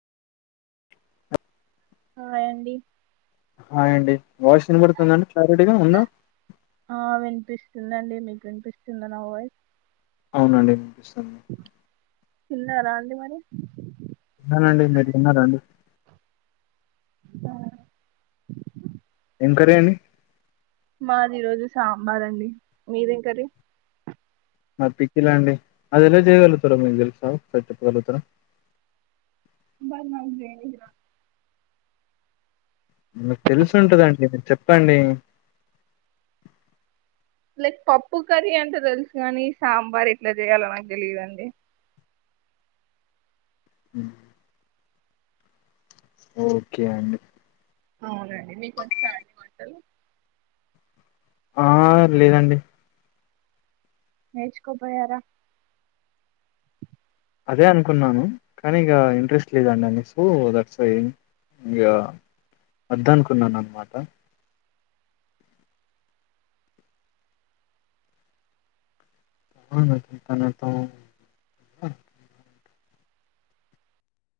hi అండి hi అండి voice వినబడుతుందండి క్లారటీగా ఉందా ఆ వినిపిస్తుందండి మీకు వినిపిస్తుంది నా వాయిస్ అవునండి వినిపిస్తుంది తిన్నారా అండి మరి విన్నానండి మీరు తిన్నారంండి ఏం కర్రీ అండి మాది రోజు సాంబార్ అండి మీరేం కర్రీ మా పిక్లా అండి అది ఎలా చేయగలుగుతారా మీకు తెలుసా సెట్ చెప్పగలుగుతారా బా మదరా [unintelligible] మీకు తెలిసు ఉంటదండి మీరు చెప్పండి లైక్ పప్పు కర్రీ అంట తెలుసు కాని సాంబార్ ఇట్లా చేయలో నాకు తెలిదుండి ఉమ్ ఓకే అండి అవునండి మీకు వచ్చా అండి వంటలు ఆ లేదండి నేర్చుకోపోయారా అదే అనుకున్నాను కానీ ఇక ఇంట్రెస్ట్ లేదండి అని సో దట్స్ వై ఇక వద్ద అనుకున్నాను అన్నమాట [unintelligible]